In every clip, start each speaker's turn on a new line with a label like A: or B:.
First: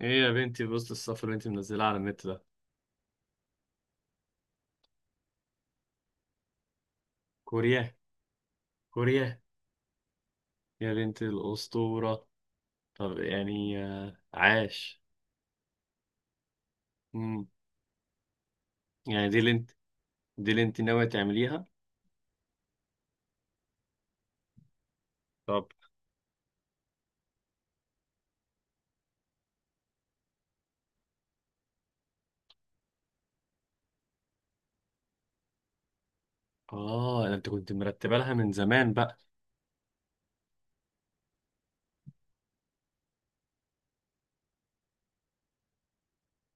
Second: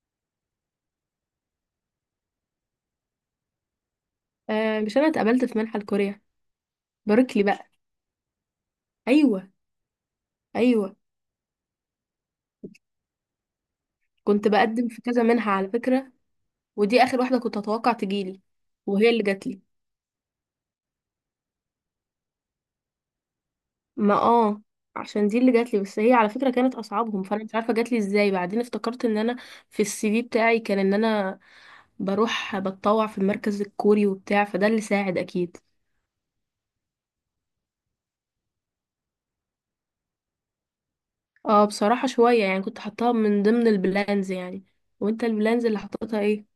A: ايه يا بنتي بوست السفر اللي انت منزلها على النت ده.
B: آه، مش انا اتقبلت في منحة لكوريا. باركلي بقى.
A: كوريا؟ كوريا؟
B: ايوه،
A: يا
B: ايوه.
A: بنت الأسطورة. طب يعني
B: كنت بقدم
A: عاش.
B: في كذا منحة على فكرة، ودي اخر واحدة
A: مم.
B: كنت اتوقع تجيلي وهي اللي
A: يعني دي اللي
B: جاتلي.
A: انت ناوية تعمليها؟
B: ما اه عشان دي اللي
A: طب
B: جاتلي، بس هي على فكرة كانت اصعبهم، فانا مش عارفة جاتلي ازاي. بعدين افتكرت ان انا في السي في بتاعي كان ان انا بروح بتطوع في المركز الكوري وبتاع، فده اللي ساعد اكيد.
A: اه ده انت كنت مرتبة لها من زمان بقى.
B: اه بصراحة شوية يعني، كنت حطاها من ضمن البلانز يعني. وانت البلانز اللي حطيتها ايه؟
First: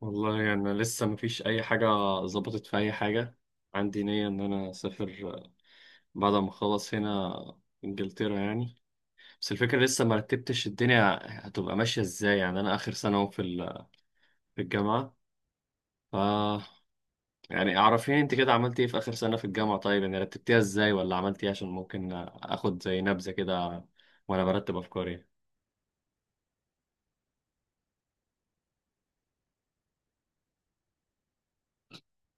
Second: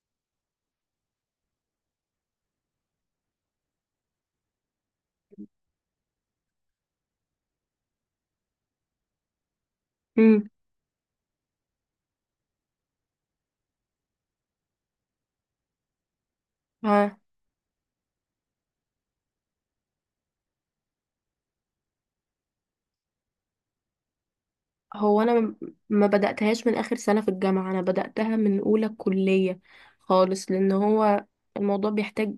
A: والله يعني انا لسه مفيش اي حاجة ظبطت في اي حاجة. عندي نية ان انا اسافر بعد ما اخلص هنا، انجلترا يعني. بس الفكرة لسه مرتبتش الدنيا هتبقى ماشية ازاي. يعني انا اخر سنة اهو في الجامعة.
B: امم.
A: يعني اعرفيني انت كده عملتي ايه في اخر سنة في الجامعة، طيب يعني رتبتيها ازاي ولا عملتي ايه عشان ممكن اخد زي نبذة كده وانا برتب
B: هو
A: افكاري.
B: انا م- ما بدأتهاش من اخر سنة في الجامعة، انا بدأتها من اولى كلية خالص، لان هو الموضوع بيحتاج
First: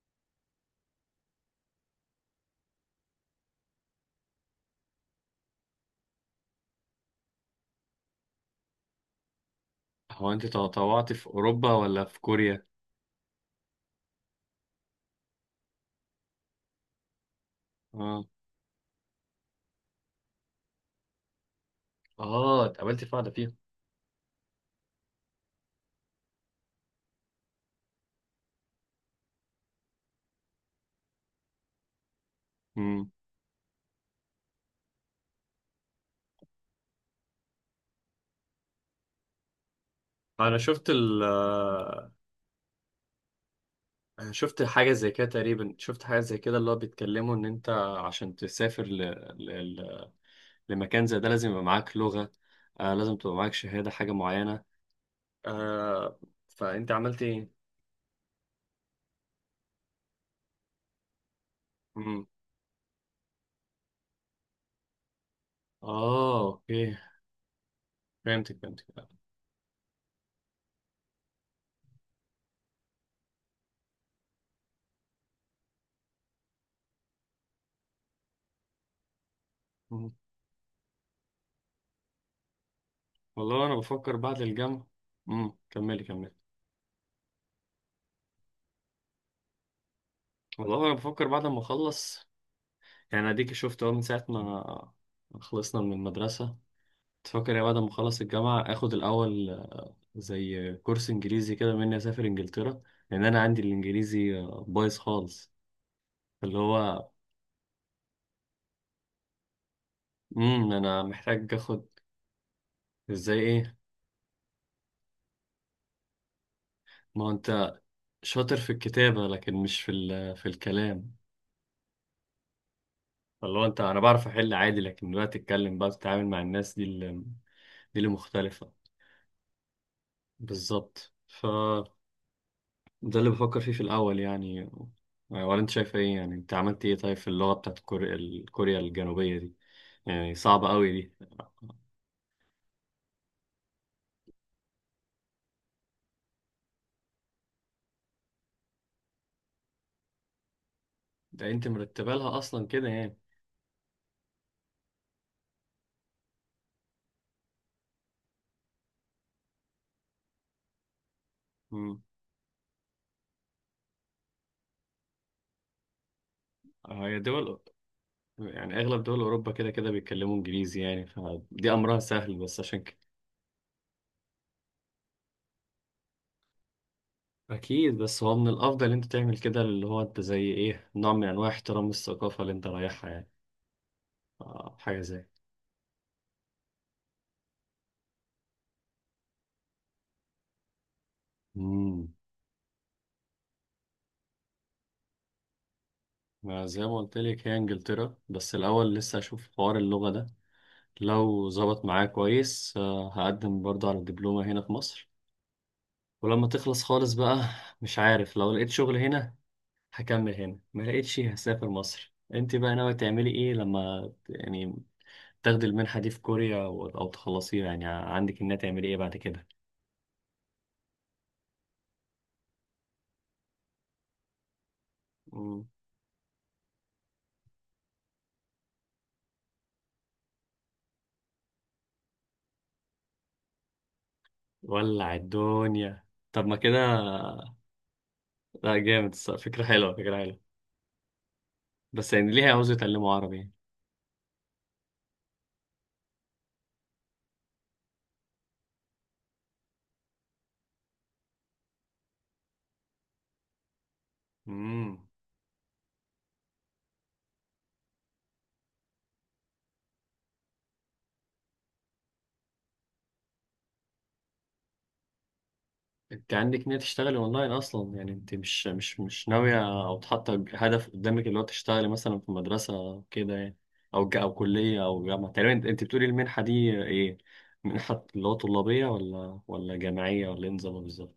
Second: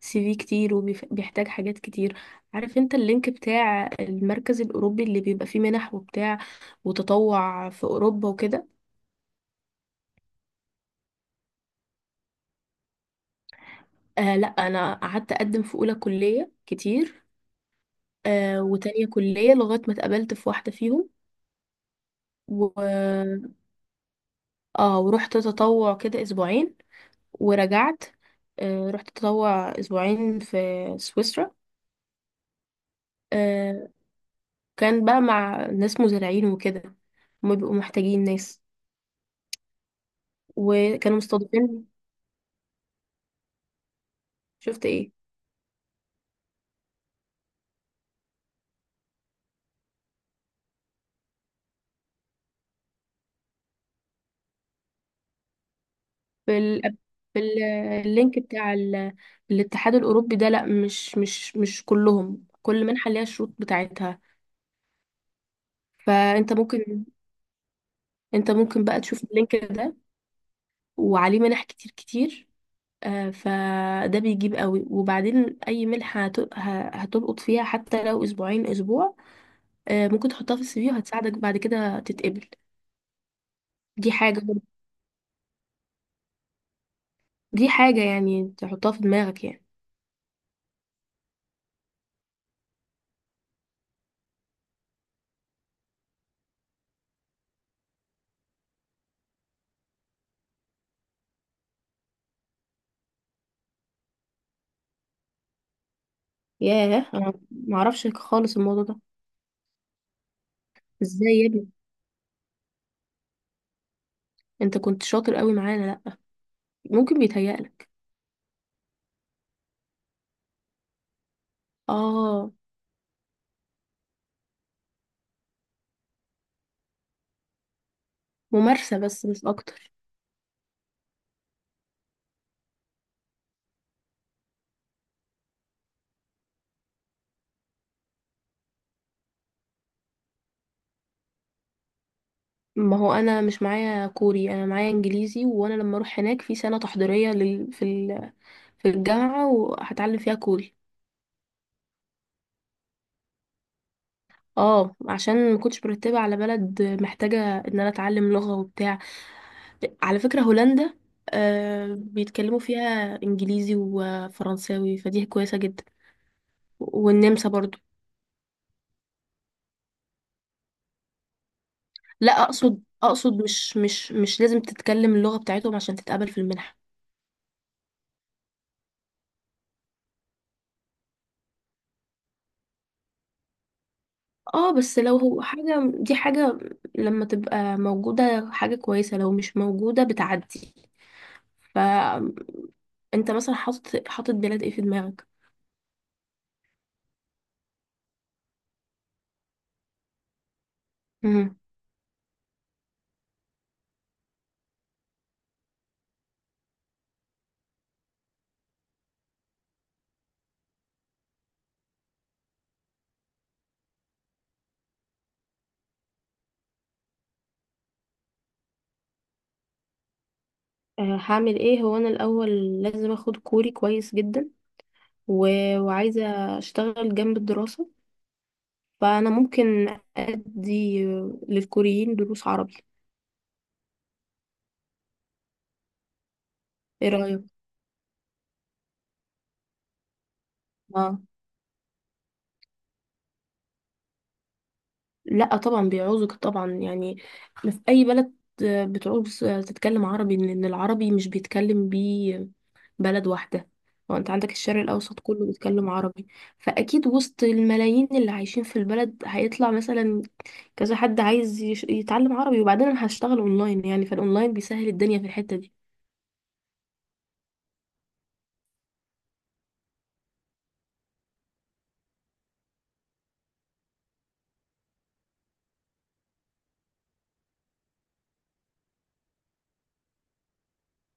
B: سي في كتير وبيحتاج حاجات كتير. عارف انت اللينك بتاع المركز الاوروبي اللي بيبقى فيه منح وبتاع، وتطوع في اوروبا وكده.
A: هو انت تطوعتي في اوروبا ولا في كوريا؟
B: آه لا، انا قعدت اقدم في اولى كلية كتير،
A: اه،
B: وتانية كلية، لغاية ما اتقبلت في واحدة فيهم
A: اه
B: و...
A: اتقابلت في واحدة فيهم.
B: اه، ورحت تطوع كده اسبوعين ورجعت. رحت اتطوع اسبوعين في سويسرا.
A: امم،
B: آه، كان بقى مع ناس مزارعين وكده، هما بيبقوا محتاجين ناس
A: انا شفت
B: وكانوا
A: ال
B: مستضيفين.
A: شفت
B: شفت
A: حاجة زي
B: ايه؟
A: كده تقريبا، شفت حاجة زي كده اللي هو بيتكلموا ان انت عشان تسافر ل... ل- لمكان زي ده لازم يبقى معاك لغة، لازم تبقى معاك شهادة حاجة معينة، آه.
B: في
A: فانت
B: ال...
A: عملت
B: في
A: ايه؟
B: ال- اللينك بتاع الاتحاد الاوروبي ده، لا، مش
A: أمم.
B: كلهم، كل منحه ليها الشروط بتاعتها.
A: اه
B: فانت
A: اوكي،
B: ممكن انت
A: فهمتك فهمتك.
B: ممكن بقى تشوف اللينك ده، وعليه منح كتير كتير. فده بيجيب قوي، وبعدين اي ملح هتلقط فيها حتى لو اسبوعين، اسبوع.
A: مم.
B: ممكن تحطها في السي في وهتساعدك بعد كده تتقبل.
A: والله انا
B: دي
A: بفكر بعد
B: حاجة
A: الجامعه. امم، كملي كملي.
B: دي حاجة يعني تحطها في دماغك يعني.
A: والله انا بفكر بعد ما اخلص، يعني اديك شفت اهو من ساعه ما خلصنا من المدرسه تفكر يا بعد ما اخلص الجامعه اخد الاول زي كورس انجليزي كده مني اسافر انجلترا، لان انا عندي الانجليزي بايظ خالص، اللي هو
B: ياه، انا معرفش خالص الموضوع ده.
A: امم. انا
B: ازاي يا
A: محتاج
B: ابني؟
A: اخد. ازاي ايه؟
B: انت كنت شاطر قوي معانا، لا ممكن
A: ما هو انت
B: بيتهيألك.
A: شاطر في الكتابه لكن مش في الكلام،
B: اه،
A: اللي هو انت انا بعرف احل عادي لكن دلوقتي اتكلم بقى تتعامل مع الناس دي، دي اللي مختلفة.
B: ممارسة بس مش اكتر.
A: بالظبط، فده اللي بفكر فيه في الأول يعني. ولا أنت شايف إيه يعني؟ أنت عملت إيه طيب في اللغة بتاعت كوريا، الكوريا الجنوبية دي؟ يعني صعبة أوي دي؟
B: ما هو انا مش معايا كوري، انا معايا انجليزي، وانا لما اروح هناك في سنة تحضيرية في الجامعة وهتعلم فيها كوري.
A: ده أنت مرتبة لها أصلا كده يعني.
B: اه، عشان ما كنتش مرتبه على بلد محتاجه ان انا اتعلم لغه وبتاع. على فكره هولندا آه
A: مم.
B: بيتكلموا فيها انجليزي وفرنساوي، فدي كويسه جدا.
A: هي
B: والنمسا
A: دول،
B: برضو.
A: يعني أغلب دول أوروبا كده كده بيتكلموا إنجليزي، يعني فدي أمرها سهل
B: لا
A: بس
B: اقصد،
A: عشان كده
B: مش لازم تتكلم اللغه بتاعتهم عشان تتقبل في المنحه.
A: أكيد. بس هو من الأفضل أنت تعمل كده اللي هو أنت زي إيه، نوع من أنواع احترام الثقافة اللي أنت رايحها يعني،
B: اه بس
A: حاجة
B: لو
A: زي.
B: هو حاجه، دي حاجه لما تبقى موجوده حاجه كويسه، لو مش موجوده بتعدي.
A: مم.
B: فانت مثلا حاطط بلاد ايه في دماغك؟
A: ما زي ما قلت لك هي انجلترا بس الاول لسه اشوف حوار اللغه ده، لو ظبط معايا كويس هقدم برضه على الدبلومه هنا في مصر، ولما تخلص خالص بقى مش عارف، لو لقيت شغل هنا هكمل هنا، ما لقيتش هسافر مصر. انت بقى ناوي تعملي ايه لما يعني تاخدي المنحه دي في كوريا او تخلصيها؟ يعني عندك انها تعملي ايه بعد كده؟
B: هعمل ايه. هو انا الاول لازم اخد كوري كويس جدا، و...
A: مم.
B: وعايزه اشتغل جنب الدراسه، فانا ممكن ادي للكوريين دروس عربي.
A: ولع الدنيا، طب ما كده.
B: ايه رايك؟
A: لا جامد الصراحة، فكره حلوه فكره حلوه.
B: اه
A: بس يعني ليه عاوز يتعلموا عربي؟
B: لا طبعا بيعوزك طبعا يعني، في اي بلد بتعوز تتكلم عربي، لان العربي مش بيتكلم بيه بلد واحدة، وانت عندك الشرق
A: امم.
B: الأوسط كله بيتكلم عربي. فأكيد وسط الملايين اللي عايشين في البلد هيطلع مثلا كذا حد عايز يتعلم عربي. وبعدين أنا هشتغل أونلاين يعني، فالأونلاين بيسهل الدنيا في الحتة دي.
A: انت عندك نية تشتغلي اونلاين اصلا يعني؟ انت مش ناوية او حاطة هدف قدامك اللي هو تشتغلي مثلا في مدرسة أو كده يعني، او كلية او جامعة تقريبا؟ انت أنت بتقولي المنحة دي ايه، منحة اللي هو طلابية ولا جامعية ولا ايه نظامها بالظبط؟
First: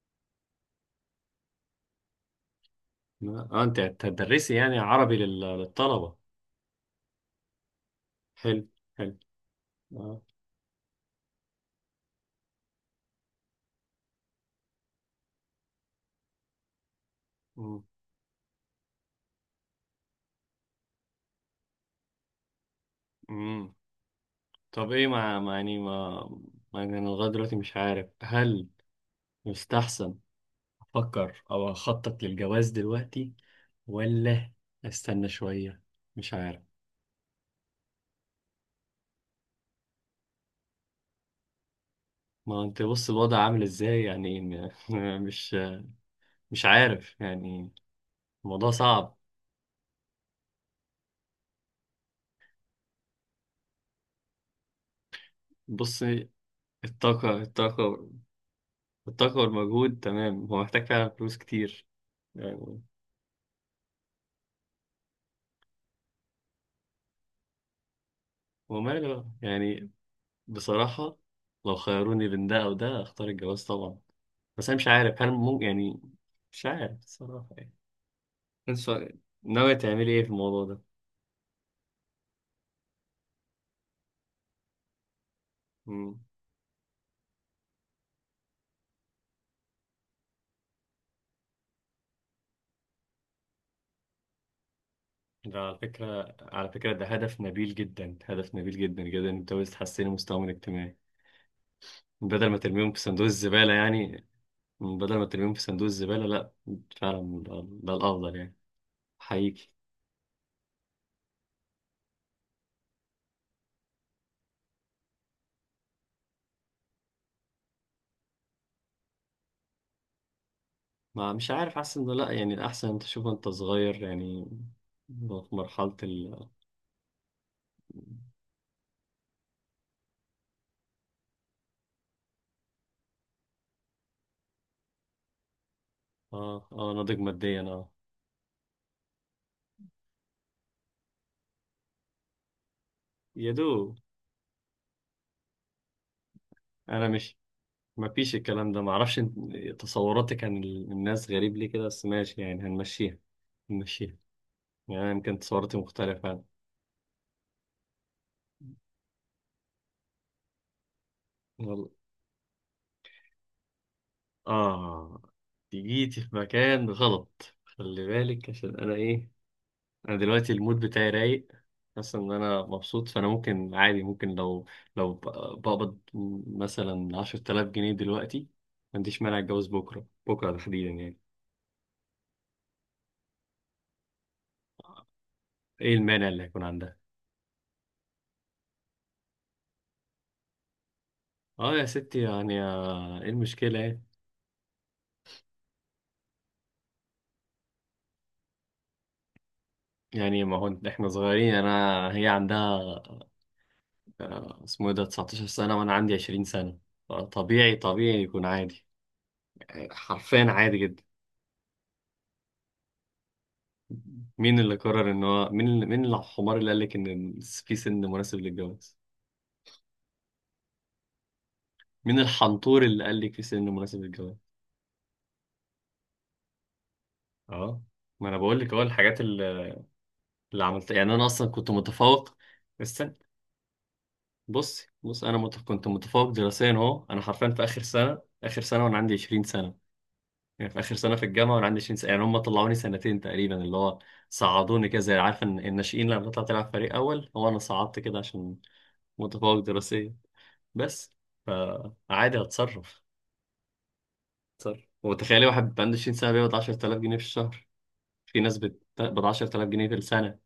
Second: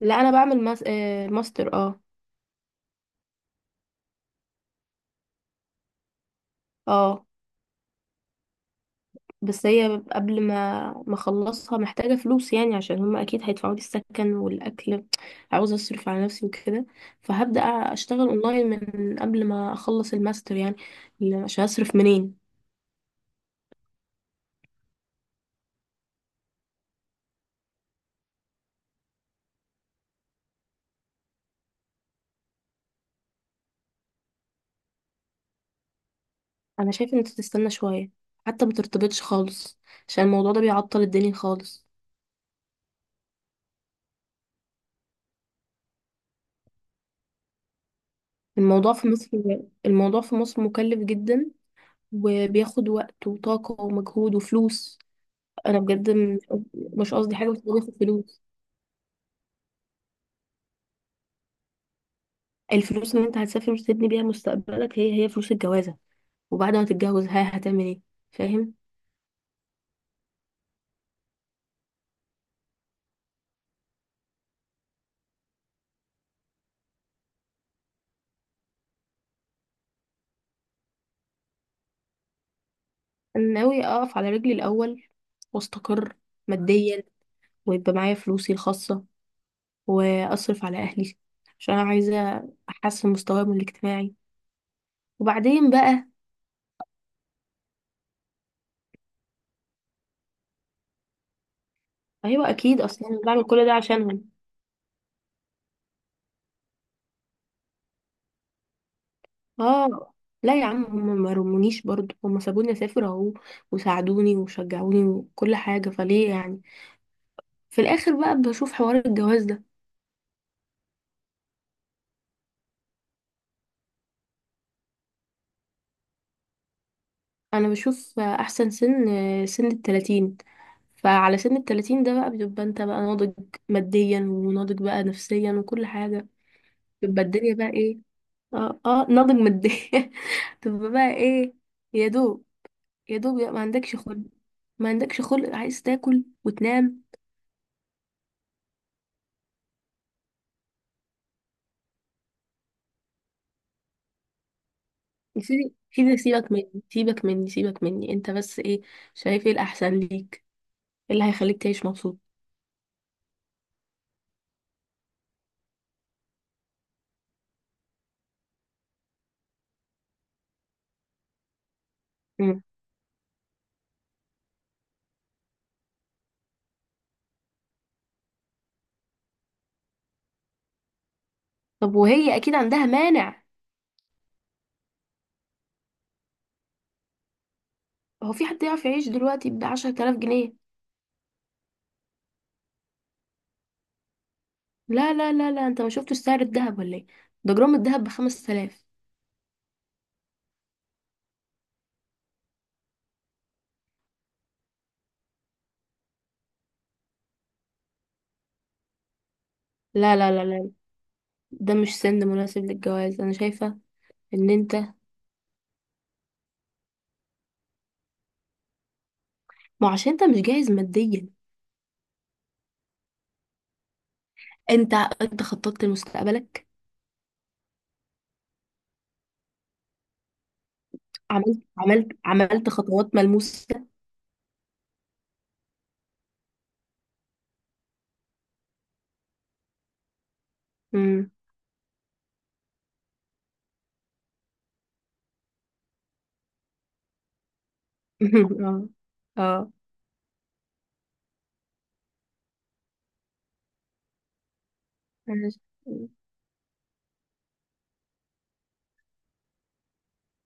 B: لا أنا بعمل ماستر. اه،
A: لا، اه انت هتدرسي يعني عربي للطلبة.
B: اه
A: حلو حلو.
B: بس هي
A: اه.
B: قبل ما أخلصها محتاجة فلوس يعني، عشان هما أكيد هيدفعوا لي السكن والأكل. عاوزة أصرف على نفسي وكده، فهبدأ
A: مم.
B: أشتغل أونلاين من قبل ما أخلص الماستر يعني، عشان أصرف منين.
A: مم. طب ايه ما ما يعني ما ما يعني انا لغاية دلوقتي مش عارف هل يستحسن افكر او اخطط للجواز دلوقتي، ولا استنى شوية؟ مش عارف.
B: انا شايفه ان انت تستنى شويه، حتى ما ترتبطش خالص، عشان الموضوع ده بيعطل الدنيا خالص.
A: ما هو انت بص الوضع عامل ازاي يعني مش مش عارف يعني، الموضوع
B: الموضوع في
A: صعب.
B: مصر الموضوع في مصر مكلف جدا، وبياخد وقت وطاقه ومجهود وفلوس. انا
A: بص،
B: بجد، مش قصدي
A: الطاقة
B: حاجه، بس هو بياخد
A: الطاقة
B: فلوس.
A: الطاقة والمجهود تمام هو محتاج فعلا فلوس كتير يعني.
B: الفلوس اللي انت هتسافر وتبني بيها مستقبلك، هي فلوس الجوازه، وبعد ما تتجوز ها هتعمل ايه؟ فاهم.
A: وماله بقى؟ يعني بصراحة لو خيروني بين ده أو ده أختار الجواز طبعا، بس أنا مش عارف هل ممكن يعني، مش عارف بصراحة يعني. أنت ناوية تعملي إيه في الموضوع
B: انا ناوي اقف على رجلي الاول
A: ده؟
B: واستقر ماديا، ويبقى معايا فلوسي الخاصه، واصرف على اهلي، عشان انا عايزه احسن مستواهم الاجتماعي،
A: ده
B: وبعدين
A: على
B: بقى.
A: فكرة، على فكرة ده هدف نبيل جدا، هدف نبيل جدا جدا انت بس تحسني مستواهم الاجتماعي بدل
B: ايوه
A: ما
B: اكيد،
A: ترميهم في
B: اصلا أنا
A: صندوق
B: بعمل كل
A: الزبالة
B: ده
A: يعني،
B: عشانهم.
A: بدل ما ترميهم في صندوق الزبالة. لا فعلا ده، ده الأفضل يعني، حقيقي.
B: اه. لا يا عم، هم ما رمونيش برضه، هم سابوني اسافر اهو، وساعدوني وشجعوني وكل حاجه، فليه يعني. في الاخر بقى بشوف حوار الجواز ده.
A: ما مش عارف، حاسس انه لا يعني الأحسن انت تشوف، انت صغير يعني، في مرحلة ال.
B: انا بشوف احسن سن 30، فعلى سن 30 ده بقى بتبقى انت بقى ناضج ماديا، وناضج بقى نفسيا وكل حاجه،
A: اه اه، ناضج
B: بتبقى الدنيا
A: ماديا
B: بقى
A: اه،
B: ايه. اه اه ناضج ماديا تبقى بقى ايه؟ يا دوب،
A: يا
B: ما
A: دوب.
B: عندكش خلق. ما عندكش خلق، عايز تاكل وتنام.
A: انا مش، ما فيش الكلام ده ما اعرفش، تصوراتك عن الناس غريب ليه كده، بس ماشي يعني هنمشيها هنمشيها. يعني أنا يمكن
B: يا سيدي،
A: تصوراتي
B: سيدي
A: مختلفة.
B: سيبك مني، سيبك مني، سيبك مني. انت بس ايه شايف ايه الاحسن ليك، ايه اللي هيخليك تعيش
A: والله
B: مبسوط.
A: آه، دي جيتي في مكان غلط خلي بالك عشان أنا إيه، أنا دلوقتي المود بتاعي رايق، حاسس إن أنا
B: مم.
A: مبسوط، فأنا ممكن عادي ممكن لو لو ب- بقبض مثلا عشرة آلاف جنيه دلوقتي ما عنديش مانع أتجوز بكرة، بكرة تحديدا يعني.
B: طب وهي اكيد عندها مانع.
A: إيه المانع اللي هيكون عندها؟
B: هو في حد يعرف يعيش دلوقتي ب 10,000 جنيه؟
A: آه يا ستي يعني إيه المشكلة يعني؟
B: لا لا لا لا، انت ما شفتش سعر الذهب ولا ايه؟ ده جرام الذهب ب 5000.
A: يعني ما هو إحنا صغيرين، أنا هي عندها اسمه إيه ده 19 سنة وأنا عندي 20 سنة، طبيعي طبيعي يكون عادي،
B: لا لا
A: حرفيا
B: لا لا،
A: عادي جدا.
B: ده مش سن مناسب للجواز، انا شايفه ان
A: مين اللي
B: انت،
A: قرر ان هو مين الحمار اللي قال لك ان في سن مناسب للجواز؟
B: ما عشان انت مش جاهز ماديا.
A: مين الحنطور اللي قال لك في سن مناسب للجواز؟
B: انت انت خططت لمستقبلك؟
A: اه، ما انا بقول لك اهو الحاجات اللي، اللي عملتها، يعني انا اصلا كنت متفوق.
B: عملت خطوات
A: استنى،
B: ملموسة؟
A: بص بص انا كنت متفوق دراسيا اهو، انا حرفيا في اخر سنه، اخر سنه وانا عندي 20 سنه، يعني في اخر سنه في
B: امم
A: الجامعه وانا عندي 20 سنه، يعني هم طلعوني سنتين تقريبا، اللي هو صعدوني كده زي، عارف ان الناشئين لما بتطلع تلعب فريق اول، هو انا صعدت كده عشان
B: اه
A: متفوق
B: اه
A: دراسيا بس. فعادي، هتصرف، هتصرف وتخيلي
B: ماشي.
A: واحد عنده 20 سنة بيقبض 10000 جنيه في الشهر. في ناس بتقبض 10000 جنيه في السنة،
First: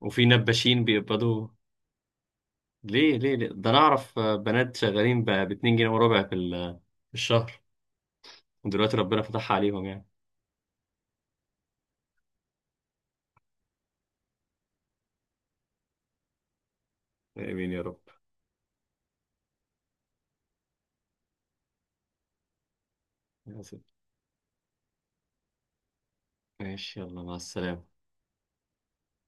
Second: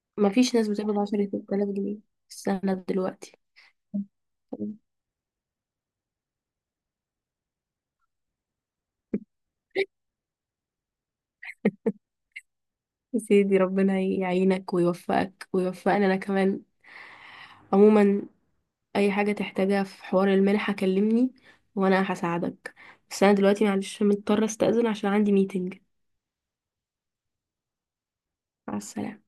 A: وفي
B: مفيش ناس
A: نباشين
B: بتقبض عشرة
A: بيقبضوا.
B: آلاف جنيه في السنة
A: ليه ليه
B: دلوقتي.
A: ليه، ده انا اعرف بنات شغالين ب 2 جنيه وربع في الشهر ودلوقتي ربنا فتحها عليهم يعني.
B: يا سيدي، ربنا يعينك ويوفقك ويوفقنا انا كمان.
A: امين يا رب.
B: عموما اي حاجة تحتاجها في حوار المنحة كلمني وانا هساعدك. بس انا دلوقتي معلش مضطرة استأذن عشان عندي ميتنج.
A: ماشي يلا، مع السلامة.
B: مع السلامة.